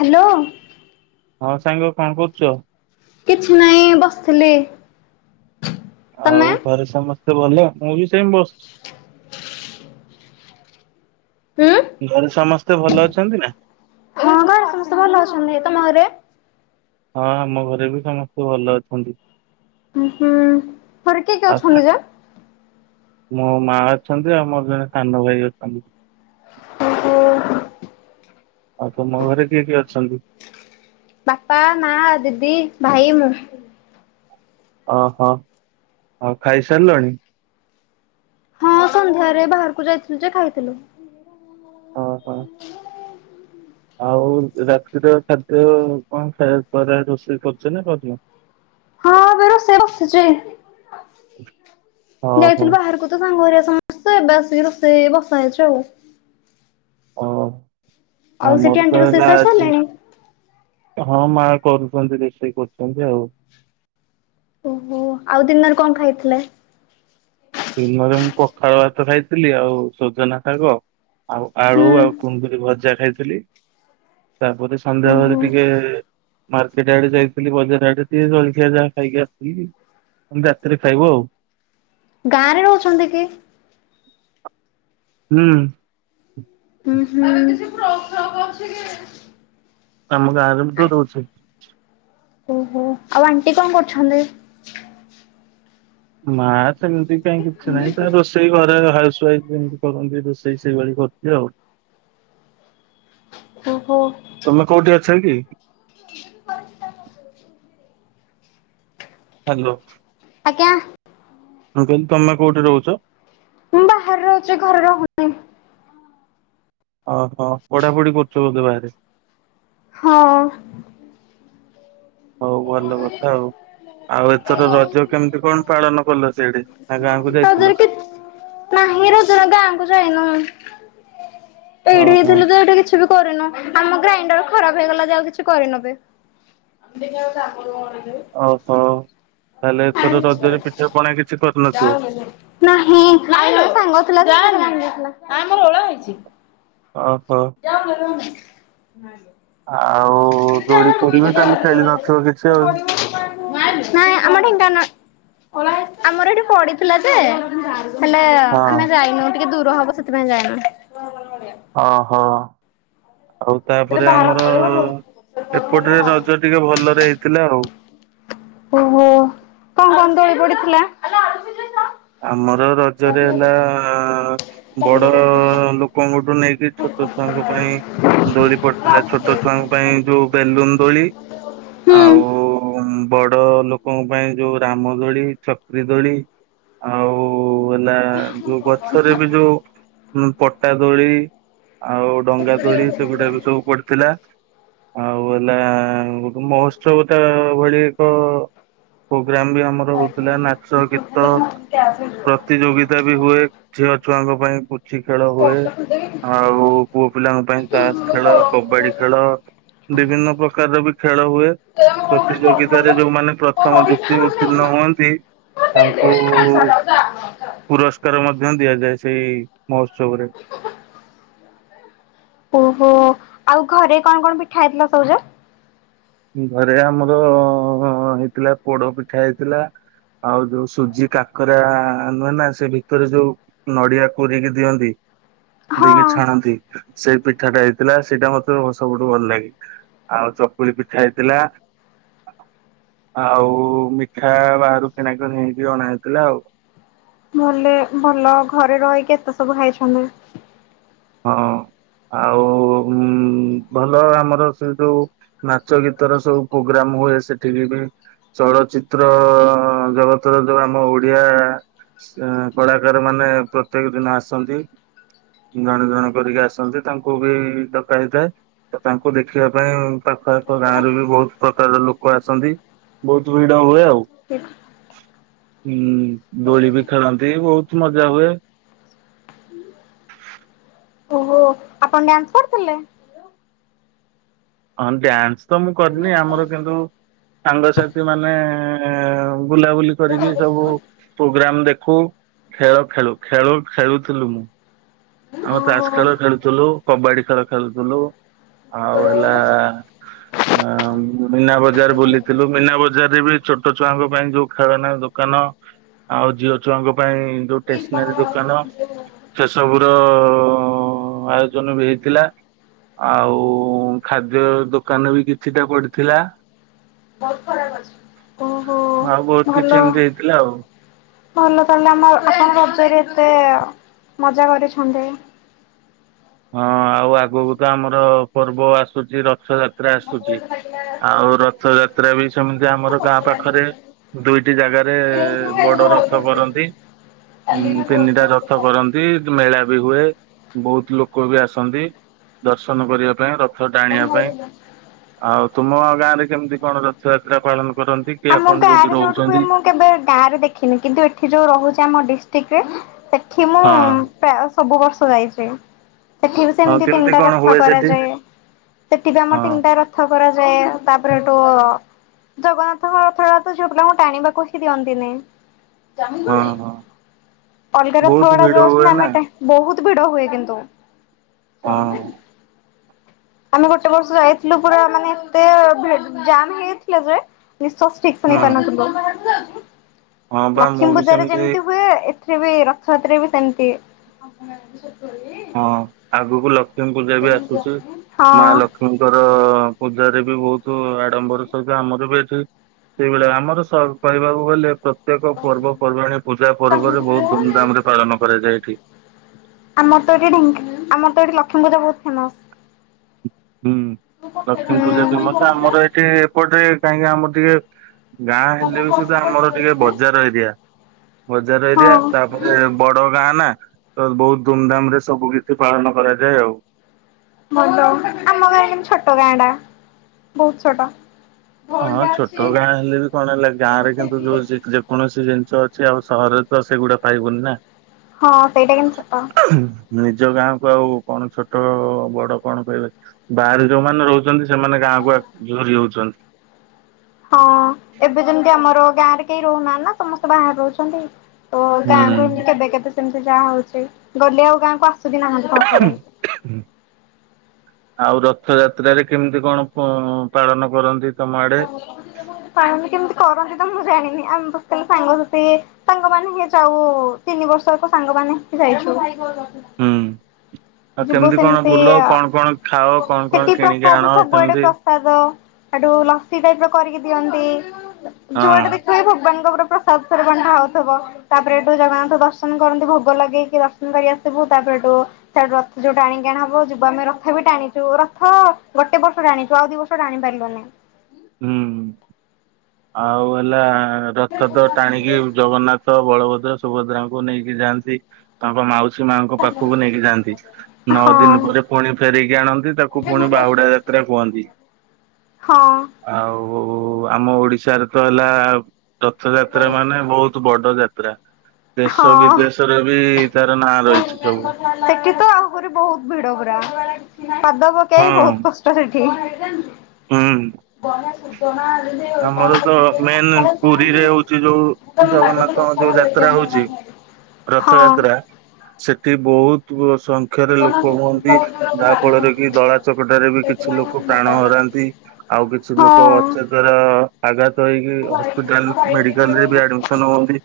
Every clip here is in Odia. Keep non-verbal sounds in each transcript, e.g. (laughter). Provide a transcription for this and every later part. ହ୍ୟାଲୋ। ହଁ ସାଙ୍ଗ କଣ କରୁଛ? କିଛି ନାହିଁ ବସିଥିଲି। ତମେ? ଆଉ ଘରେ ସମସ୍ତେ ଭଲ ମୁଁ ବି ସେମ ବସିଛି। ହୁଁ। ଘରେ ସମସ୍ତେ ଭଲ ଅଛନ୍ତି ନା। ହଁ ବା ସମସ୍ତେ ଭଲ ଅଛନ୍ତି ତମ ଘରେ? ହଁ ଆମ ଘରେ ବି ସମସ୍ତେ ଭଲ ଅଛନ୍ତି। ହୁଁ ହୁଁ ଘରେ କିଏ କିଏ ଆଉ ସା- ଅଛନ୍ତି ଯେ? ମୋ ମା ଅଛନ୍ତି ଆଉ ମୋର ଜଣେ ସାନ ଭାଇ ଅଛନ୍ତି। ଓ ହୋ। ଆଉ ତୁମ ଘରେ କିଏ କିଏ ଅଛନ୍ତି? ବାପା ମା ଦିଦି ଭାଇ ମୁଁ। ଅ ହ ଆଉ ଖାଇସାରିଲଣି? ହଁ ସନ୍ଧ୍ୟାରେ ବାହାରକୁ ଯାଇଥିଲୁ ଯେ ଖାଇଥିଲୁ। ଓହୋ। ଆଉ ରାତିର ଖାଦ୍ୟ କଣ ଖାଇବା ଦ୍ଵାରା ରୋଷେଇ କରୁଛ ନା କରିନ? ସେ ବସିଚି ଓହୋ ଯାଇଥିଲୁ ବାହାରକୁ। ତ ସାଙ୍ଗ ହେରିକା ସମସ୍ତେ ଏବେ ଆସିକି ରୋଷେଇ ବସା ହେଇଛି ଆଉ। ଓ ଆଉ ସେଠି ଆମର ଆଣ୍ଟି ତ ରୋଷେଇ ହେଲା ସାରି ଆଜି ସାରିଲେଣି? ହଁ ମା କରୁଛନ୍ତି ରୋଷେଇ କରୁଛନ୍ତି ଆଉ। ଓହୋ ଆଉ ଦିନରେ କଣ ଖାଇଥିଲେ? ଦିନରେ ମୁଁ ପଖାଳ ଭାତ ଖାଇଥିଲି ଆଉ ସଜନା ଶାଗ। ଆଉ ଆଳୁ ହୁଁ ଆଉ କୁନ୍ଦୁରି ଭଜା ଖାଇଥିଲି। ତାପରେ ସନ୍ଧ୍ୟାବେଳେ ଓହୋ ଟିକେ ମାର୍କେଟ ଆଡେ ଯାଇଥିଲି ବଜାର ଆଡେ ଟିକେ ଜଳଖିଆ ଯାହା ଖାଇକି ଆସିଥିଲି। ରାତିରେ ଖାଇବୁ ଆଉ। ଗାଁ ରେ ରହୁଛନ୍ତି କି? ହୁଁ। ଊଁହୁ। ଆମ ଗାଁରେ ବିତ ରଉଛି। ଓହୋ ଆଉ ଆଣ୍ଟି କଣ କରୁଛନ୍ତି? ମା ସେମିତି କାଇଁ କିଛି ନାହିଁ ତା ରୋସେଇ ସେଇ ଘରେ ହାଉସ ୱାଇଫ ଯେମିତି କରନ୍ତି ରୋଷେଇ ସେଇଭଳି କରୁଛି ଆଉ। (inaudible) ଓହୋ। ତମେ କୋଉଠି ଅଛ କି? ହ୍ୟାଲୋ। ଆଜ୍ଞା। ମୁ କହିଁଲି ତମେ କଉଠି ରହୁଛ? ମୁଁ ବାହାରେ ରହୁଛି ଘରେ ରହୁନି। ଓହୋ ପଢ଼ା ପଢ଼ି କରୁଛ ବୋଧେ ବାହାରେ। ହଁ। ହଉ ଭଲ କଥା ଆଉ ଏଥର ରଜ କେମିତି କଣ ପାଳନ କଲ ସେଇଠି ଗାଁ? ବୁଲି ରଜରେ ଯାଇଥିଲ। (inaudible) କି ନାହିଁ ରୁଦ୍ର ଗାଁକୁ ଯାଇନୁ ଏଇଠି ଓହୋ ହେଇଥିଲୁ ଯୋଉଠି କିଛି। କରିନୁ ଆମ ଗ୍ରାଇଣ୍ଡର ଖରାପ ହେଇଗଲା ଯେ ଆଉ କିଛି କରିନାହାନ୍ତି। (unintelligible) ଓହୋ ତାହେଲେ ଏଥର ରଜରେ ପିଠା ପଣା କିଛି କରିନଥିବ। ନାଁ ହିଁ ନାଇଲୋ ଜାନି ନାଇଁ ମୋର ଓଳା ହେଇଛି। (unintelligible) ଓହୋ। (unintelligible) ହୁଁ ଆଉ। (inaudible) ଦୋଳି ନାଇଁ ଫୋଳି ବି ତାହେଲେ ଖେଳି ନଥିବ କିଛି ଆଉ। ଆମ ଢେଙ୍କା ନାଇଁ ଆମର ଏଠି ପଡ଼ିଥିଲା ଯେ ହେଲେ ଆମେ ହଁ ଯାଇନୁ ଟିକେ ଦୂର ହବ ସେଥିପାଇଁ ଯାଇନୁ। ଓହଁ ଆଉ ତାପରେ ଆମର ଏପଟରେ ରଜ ଟିକେ ଭଲରେ ହେଇଥିଲା ଆଉ। ଓହୋ କଣ କଣ ଦୋଳି ପଡ଼ିଥିଲା? ଆମର ରଜରେ ହେଲା ବଡ଼ ଲୋକଙ୍କଠୁ ନେଇକି ଛୋଟ ଛୁଆଙ୍କ ପାଇଁ- ଦୋଳି ପଡ଼ିଥିଲା ଛୋଟ ଛୁଆଙ୍କ ପାଇଁ ଯଉ ବେଲୁନ ଦୋଳି ହୁଁ। ଆଉ ବଡ଼ ଲୋକଙ୍କ ପାଇଁ ଯଉ ରାମ ଦୋଳି ଚକ୍ରି ଦୋଳି ଆଉ ହେଲା ଯଉ ଗଛରେ ବି ଯଉ ପଟା ଦୋଳି ଆଉ ଡଙ୍ଗା ଦୋଳି ସେଗୁଡ଼ାକ ସବୁ ପଡ଼ିଥିଲା। ଆଉ ହେଲା ଗୋଟେ ମହୋତ୍ସବ ତା ଭଳି ଏକ ପୋଗ୍ରାମ୍ ବି ଆମର ହଉଥିଲା ନାଚ ଗୀତ ପ୍ରତିଯୋଗିତା ବି ହୁଏ ଝିଅ ଛୁଆଙ୍କ ପାଇଁ ପୁଚି ଖେଳ ହୁଏ। ଆଉ ପୁଅ ପିଲାଙ୍କ ପାଇଁ ତାସ୍ ଖେଳ କବାଡ଼ି ଖେଳ ବିଭିନ୍ନ ପ୍ରକାରର ବି ଖେଳ ହୁଏ। ପ୍ରତିଯୋଗିତାରେ ଯଉମାନେ ପ୍ରଥମ ଦ୍ୱିତୀୟ ଉତୀର୍ଣ ହୁଅନ୍ତି ତାଙ୍କୁ ପୁରସ୍କାର ମଧ୍ୟ ଦିଆଯାଏ ସେଇ ମହୋତ୍ସବରେ। ଓହୋ ଆଉ ଘରେ କଣ କଣ ପିଠା ହେଇଥିଲା ସବୁଜେ? ଘରେ ଆମର ହେଇଥିଲା ପୋଡ଼ ପିଠା ହେଇଥିଲା। ଆଉ ଯଉ ସୁଜି କାକରା ନୁହେଁ ନା ସେ ଭିତରେ ଯଉ ନଡ଼ିଆ କୁରିକି ଦିଅନ୍ତି। ହଁ। ଦେଇକି ଛାଣନ୍ତି ସେଇ ପିଠାଟା ହେଇଥିଲା ସେଇଟା ମତେ ସବୁଠୁ ଭଲ ଲାଗେ। ଆଉ ଚକୁଳି ପିଠା ହେଇଥିଲା। ଆଉ ମିଠା ବାହାରୁ କିଣା କିଣି ହେଇକି ଅଣା ହେଇଥିଲା ଆଉ। ଭଲେ ଭଲ ଘରେ ରହିକି ଏତେ ସବୁ ହେଇଛନ୍ତି। ହଁ ଆଉ ଉଁ ଭଲ ଆମର ସେ ଯଉ ନାଚ ଗୀତର ସବୁ ପୋଗ୍ରାମ ହୁଏ ସେଠିକି ବି ଚଳଚିତ୍ର ଜଗତର ଯୋଉ ଆମ ଓଡିଆ କଳାକାର ମାନେ ପ୍ରତ୍ୟେକ ଦିନ ଆସନ୍ତି। ଜଣେ ଜଣ କରିକି ଆସନ୍ତି ତାଙ୍କୁ ବି ଡକା ହେଇଥାଏ। ତ ତାଙ୍କୁ ଦେଖିବା ପାଇଁ ପାଖାଆଖ ଗାଁରୁ ବି ବହୁତ ପ୍ରକାରର ଲୋକ ଆସନ୍ତି। ବହୁତ ଭିଡା ହୁଏ ଆଉ। ହୁଁ ଦୋଳି ବି ଖେଳନ୍ତି, ବହୁତ ମଜା ହୁଏ। ଓହୋ ଆପଣ ଡ୍ୟାନ୍ସ କରିଥିଲେ? ହଁ ଡ୍ୟାନ୍ସ ତ ମୁଁ କରିନି ଆମର କିନ୍ତୁ ସାଙ୍ଗସାଥି ମାନେ ବୁଲାବୁଲି କରିକି ସବୁ ପ୍ରୋଗ୍ରାମ ଦେଖୁ ଖେଳ ଖେଳୁ, ଖେଳୁ ଖେଳୁଥିଲୁ ମୁଁ ଆମେ ତାଷ ଖେଳ ଖେଳୁଥିଲୁ, କବାଡି ଖେଳ ଖେଳୁଥିଲୁ, ଆଉ ହେଲା ଆ ମୀନା ବଜାର ବୁଲିଥିଲୁ, ମୀନା ବଜାର ରେ ବି ଛୋଟ ଛୁଆଙ୍କ ପାଇଁ ଯୋଉ ଖେଳନା ଦୋ କାନ ଆଉ ଝିଅ ଛୁଆଙ୍କ ପାଇଁ ଯୋଉ ଟେସନାରୀ ଦୋକାନ ସେ ସବୁ ତ ଆୟୋଜନ ବି ହେଇଥିଲା। ଆଉ ଖାଦ୍ୟ ଦୋକାନ ବି କିଛିଟା ପଡିଥିଲା। ବହୁତ ଖରାପ ଅଛି, ଓହୋ ଆଉ ବହୁତ କିଛି ଭଲ। ଏମିତି ହେଇଥିଲା ଆଉ। ଭଲ ତାହେଲେ ଆମେ ଆପଣଙ୍କରଜରେ ଏତେ ମଜା କରିଛନ୍ତି। ହଁ ଆଉ ଆଗକୁ ତ ଆମର ପର୍ବ ଆସୁଛି ରଥଯାତ୍ରା ଆସୁଛି। ଆଉ ରଥ ଯାତ୍ରା ବି ସେମିତି ଆମର ଗାଁ ପାଖରେ ଦୁଇଟି ଜାଗାରେ ବଡ ରଥ କରନ୍ତି, ଉ ତିନିଟା ରଥ କରନ୍ତି, ମେଳା ବି ହୁଏ, ବହୁତ ଲୋକ ବି ଆସନ୍ତି ଦର୍ଶନ କରିବା ପାଇଁ, ର ରଥ ଟାଣିବା ପାଇଁ ଆଉ ତୁମ ଗାଁରେ କେମିତି କଣ ରଥଯାତ୍ରା ପାଳନ କରନ୍ତି? କି ଆମ ଆପଣ ଯୋଉଠି ଗାଁରେ ଯୋଉଠୁ ରହୁଛନ୍ତି? ମୁଁ, କେବେ ଗାଁ ରେ ଦେଖିନି, କିନ୍ତୁ ଏଠି ଯୋଉ ରହୁଛି ଆମ ଡିଷ୍ଟ୍ରିକ୍ଟ ରେ ସେଠି ମୁ ହଁ, ସବୁ ବର୍ଷ ଯାଇଛି। ସେଠି ବି ହଁ ସେମିତି କେମିତି ତିନିଟା କଣ ରଥ ହୁଏ ସେଠି କରାଯାଏ। ସେଠି ବି ଆମର ହଁ ତିନିଟା ରଥ, କରାଯାଏ ତାପରେଠୁ ଜଗନ୍ନାଥ, ରଥ ତ ଝିଅପିଲାଙ୍କୁ ଟାଣିବାକୁ ହି ଦିଅନ୍ତିନି। ହଁ ହଁ। ଅଲଗା ରଥ ବହୁତ ଗୁଡା ଭିଡ ଯୋଉ ଅଛନ୍ତି ହୁଏ ନା ଆମେ ଏଟେ ବହୁତ ଭିଡ ହୁଏ କିନ୍ତୁ, ହଁ ଆମେ ଗୋଟେ ବର୍ଷ ଯାଇଥିଲୁ ପୁରା ମାନେ ଏତେ ଜାମ ହେଇଥିଲା ଯେ, ନିଶ୍ୱାସ ଠିକ ସେ ନେଇ ହୁଁ ପରୁନଥିଲୁ। ହଁ ବା ମୁଁ ବି ଲକ୍ଷ୍ମୀପୂଜାରେ ସେମିତି ଯେମିତି ହୁଏ ବି ରଥଯାତ୍ରରେ ବି ସେମିତି, ହଁ ଆଗକୁ ଲକ୍ଷ୍ମୀ ପୂଜା ବି ଆସୁଛି, ହଁ। ମା ଲକ୍ଷ୍ମୀ ବିଷ୍ମୁଙ୍କର ପୂଜା ରେ ବି ବହୁତ ଆଡମ୍ବର ସହିତ ଆମର ବି ଏଠି, ସେଇଭଳିଆ ଆମର କହିବାକୁ ଗଲେ ପ୍ରତ୍ୟେକ ପର୍ବପର୍ବାଣିୀ, ପୂଜା ପର୍ବରେ ବହୁତ ଧୁମଧାମ ରେ ପାଳନ କରାଯାଏ ଏଠି। ଆମର ତ ଏଠିଢ ଆମ ତ ଏଠି ଲକ୍ଷ୍ୀୂଜା ବହୁତ ଫେମସ (unintelligible) ହୁଁ ଲକ୍ଷ୍ମୀ ପୂଜା ପ୍ରସିଦ୍ଧ ଆମର ଏଠି ଏପଟେ କାହିଁକି ଆମର ଟିକେ, ଗାଁ ହେଲେ ବି ସୁଦ୍ଧା ଆମର ଟିକେ ବଜାର ଅଞ୍ଚଳ। ବଜାର ଅଞ୍ଚଳ ହଁ। ତାପରେ ବଡ ଗାଁ ନା ତ ବହୁତ ଧୁମଧାମ ରେ ସବୁ କିଛି ପାଳନ କରାଯାଏ। ଆଉ (unintelligible) ଆମ ଗାଁ କିନ୍ତୁ ଛୋଟ ଗାଁ ଟା ବହୁତ ଛୋଟ। ହଁ ଛୋଟ ଗାଁ ହେଲେ ବି କଣ ହେଲା, ଗାଁ ରେ କିନ୍ତୁ ଯୋଉ (unintelligible) କୌଣସି ଜିନିଷ ଅଛି ଆଉ ସହରରେ ତ ସେଗୁଡା ପାଇବୁନି ନା। ହଁ ସେଇଟା କିନ୍ତୁ ସତ। ନିଜ ଗାଁ କୁ ଆଉ କଣ ଛୋଟ ବଡ କଣ କହିବେ। ବାହାରେ ଯୋଉମାନେ ରହୁ ସେମାନେ ଗାଁକୁ ଆ ଝୁରି ହଉଛନ୍ତି। ହଁ ଏବେ ଯେମିତି ଆମର ଗାଁ ରେ କେହି ରହୁନାହାନ୍ତି ନା, ସମସ୍ତେ ବାହାରେ ରହୁଛନ୍ତି। ଓ ହୁଁ। ଗାଁକୁ ଏମିତି କେବେ କେବେ ସେମିତି ଯାଆ ହଉଛି। ଗଲେ ଆଉ ଗାଁକୁ ଆସୁ ବି ନାହାନ୍ତି। ପାଖରେ ଏମିତି। (inaudible) ଆଉ ରଥଯାତ୍ରାରେ କେମିତି କଣ ଫୋ ପାଳନ କରନ୍ତି ତମ ଆଡେ? ପାଳନ କେମିତି କରନ୍ତି ତ ମୁଁ ଜାଣିନି। ଆମେ ତ ସାଙ୍ଗସାଥି ସାଙ୍ଗମାନେ ହି ଯାଉ। ତିନି ବର୍ଷ ଆକ ସାଙ୍ଗମାନେ ହିଁ ଯାଇଛୁ। ହୁଁ। ଆଉ ଯିବୁ କେମିତି କଣ ସେମିତି ବୁଲ? କଣ କଣ ଖାଅ? କଣ ସେଠି କଣ କିଣିକି ପ୍ରସାଦ ଆଣ, ସବୁଆଡେ କେମିତି? ହେଠୁ ଲସି ଟାଇପର କରିକି ଦିଅନ୍ତି। ହଁ ଯୁଆଡେ ଦେଖିବେ ଭଗବାନଙ୍କ ଉପରେ ପ୍ରସାଦ ସବୁ ବଣ୍ଟା ହଉଥିବ। ତାପରେ ହେଠୁ ଜଗନ୍ନାଥ ଦର୍ଶନ କରନ୍ତି। ଭୋଗ ଲଗେଇକି ଦର୍ଶନ କରି ଆସିବୁ। ତାପରେ ହେଠୁ ସେ ରଥ ଯୋଉ ଟାଣିକି ଆଣା ହବ ଯିବୁ ଆମେ ରଥ ବି ଟାଣିଛୁ। ରଥ ଗୋଟେ ବର୍ଷ ଟାଣିଛୁ। ଆଉ ଦି ବର୍ଷ ଟାଣି ପାରିଲୁନି। ହୁଁ। ଆଉ ହେଲା ରଥ ତ ଟାଣିକି ଜଗନ୍ନାଥ ଥ, ବଳଭଦ୍ର, ସୁଭଦ୍ରାଙ୍କୁ ନେଇକି ଯାଆନ୍ତି। ତାଙ୍କ ମାଉସୀ ମାଆଙ୍କ ପାଖକୁ ନେଇକି ଯାଆନ୍ତି। ନଅ ଦିନି ହଁ। ପରେ ପୁଣି ଫେରେଇକି ଆଣନ୍ତି। ତାକୁ ପୁଣି ବାହୁଡା ଯାତ୍ରା କୁହନ୍ତି। ହଁ। ଆଉ ଆମ ଓଡ଼ିଶାରେ ତ ହେଲା ରଥଯାତ୍ରା ମାନେ ବହୁତ ବଡ ଯାତ୍ରା। ଦେଶ ହଁ। ବିଦେଶରେ ବି ତାର ନାଁ ରହିଛି ସବୁ। ସେଠି ତ ଆହୁରି ବହୁତ ଭିଡ ପୁରା। ପାଦ ପକେଇ ହଁ ବହୁତ କଷ୍ଟ। ଷ୍ଟ ସେଠି। ହୁଁ, ଆମର ତ ମେନ୍ ପୁରୀରେ ହଉଛି ଯୋଉ ଜଗନ୍ନାଥଙ୍କ ଯୋଉ ଯାତ୍ରା ହଉଛି, ରଥ ହଁ ଯାତ୍ରା ସେଠି ବହୁତ (unintelligible) କ୍ଷରେ ଲୋକ ହୁଅନ୍ତି। ଯାହା ଫଳରେ କି ଦଳା ଚକଟାରେ ବି କିଛି ଲୋକ ପ୍ରାଣ ହରାନ୍ତି। ଆଉ କିଛି ହଁ ଲୋକ ଅଚେତରେ ଆଘାତ ହେଇକି ହସ୍ପିଟାଲ ମେଡିକାଲ ରେ ବି ଆଡମିସନ ହୁଅନ୍ତି।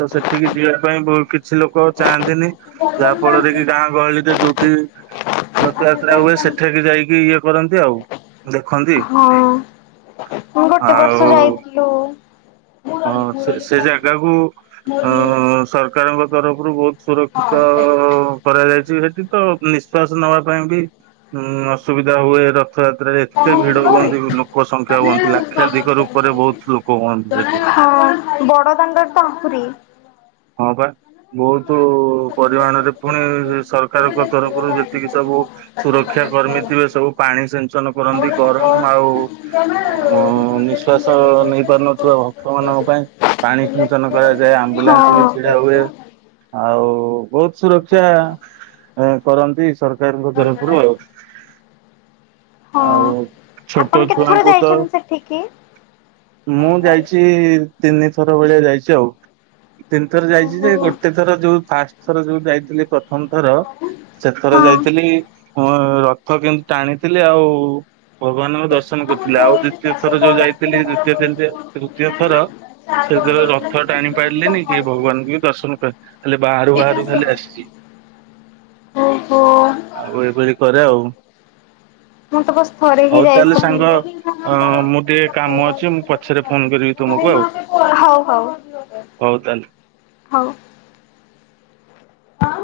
ତ ସେଠିକି ଯିବା ପାଇଁ ବହୁତ କିଛି ଲୋକ ଚାହାନ୍ତିନି। ଯାହା ଫଳରେ କି ଗାଁ ଗହଳିରେ ଯୋଉଠି ରଥଯାତ୍ରା ହୁଏ ସେଠାରେ ଯାଇକି ଇଏ କରନ୍ତି ଆଉ ଦେଖନ୍ତି। ମୁଁ ଗୋଟେ ବର୍ଷ ଆଉ ଯାଇଥିଲୁ। ହଁ ସେ ସେ ଜାଗାକୁ ଅଁ ସର ସରକାରଙ୍କ ତରଫରୁ ବହୁତ ସୁରକ୍ଷିତ କରାଯାଇଛି ସେଠି ତ। ନିଶ୍ଵାସ ନବା ପାଇଁ ବି ଉଁ ଅସୁବିଧା ହୁଏ। ର ରଥଯାତ୍ରାରେ ଏତେ ଭିଡ ହୁଅନ୍ତି। ଲୋକ ସଂଖ୍ୟା ହୁଅନ୍ତି। ଲାକ୍ଷାଧିକ ରୂପରେ ବହୁତ ଲୋକ ହୁଅନ୍ତି ସେଠି। ହଁ ବଡ଼ଦାଣ୍ଡରେ ତ ଆହୁରି। ହଁ ବା। ବହୁତୁ ପରିମାଣରେ ପୁଣି ସରକାରଙ୍କ ତରଫରୁ ଯେତିକି ସବୁ ସୁରକ୍ଷା କର୍ମୀ ଥିବେ ସବୁ ପାଣି ସିଞ୍ଚନ କରନ୍ତି। ଗରମ ଆଉ ଅ ନିଶ୍ୱା ବିଶାସ ନେଇ ପାରୁନଥିବା ଭକ୍ତ ମାନଙ୍କ ପାଇଁ ପାଣି ସିଞ୍ଚନ କରାଯାଏ ଆମ୍ବୁଲାନ୍ସ ବି ହୁଏ ହଁ। ଆଉ ବୋହୁତ ସୁରକ୍ଷା କରନ୍ତି ସରକାର ସରକାରଙ୍କ ତରଫରୁ ଆଉ। ଆଉ ହଁ ଆପଣ ଛୋଟ କେତେଥର ଛୁଆଙ୍କୁ ତ ଯାଇଛନ୍ତି ସେଠିକି? ମୁଁ ଯାଇଛି। ଚି ତିନିଥର ଭଳିଆ ଯାଇଛି ଆଉ। ତିନି ଥର ଯାଇଚି ଯେ ଗୋଟେ ଥର ଯୋଉ ଫାଷ୍ଟ ଥର ଯୋଉ ଯାଇଥିଲେ ପ୍ରଥମଥର ସେଥର ହଁ। ଯାଇଥିଲି ମୁ ରଥ କିନ୍ତୁ ଟାଣିଥିଲି ଆଉ ଭଗବାନଙ୍କୁ ଦର୍ଶନ କରିୁଥିଲି ଆଉ ଦ୍ଵିତୀୟ ଥର ଯୋଉ ଯାଇଥିଲି ଦ୍ୱିତୀୟ ତୃତୀୟ ଥର ସେଥିରେ ରଥ ଟାଣି ପାରିଲେନି। ସିଏ ଭଗବାନଙ୍କୁ ବି ଦର୍ଶନ କ ଖାଲି ବାହାରୁ ବାହାରୁ ଖାଲି ଆସିଛି। ଓହୋ। ଆଉ ଏପରି କରେ ଆଉ। ମୁଁ ତ ବାସ ଥରେ ହିଁ ହଉ ତାହେଲେ ସାଙ୍ଗ ଯାଇଥିଲି। ଅ ମୁଁ ଟିକେ କାମ ଅଛି ମୁଁ ପଛରେ ଫୋନ କରିବି ତୁମକୁ ଆଉ ହୋଉ ହୋଉ ହଉ ତାହେଲେ। ହୋଉ। ଆଉ।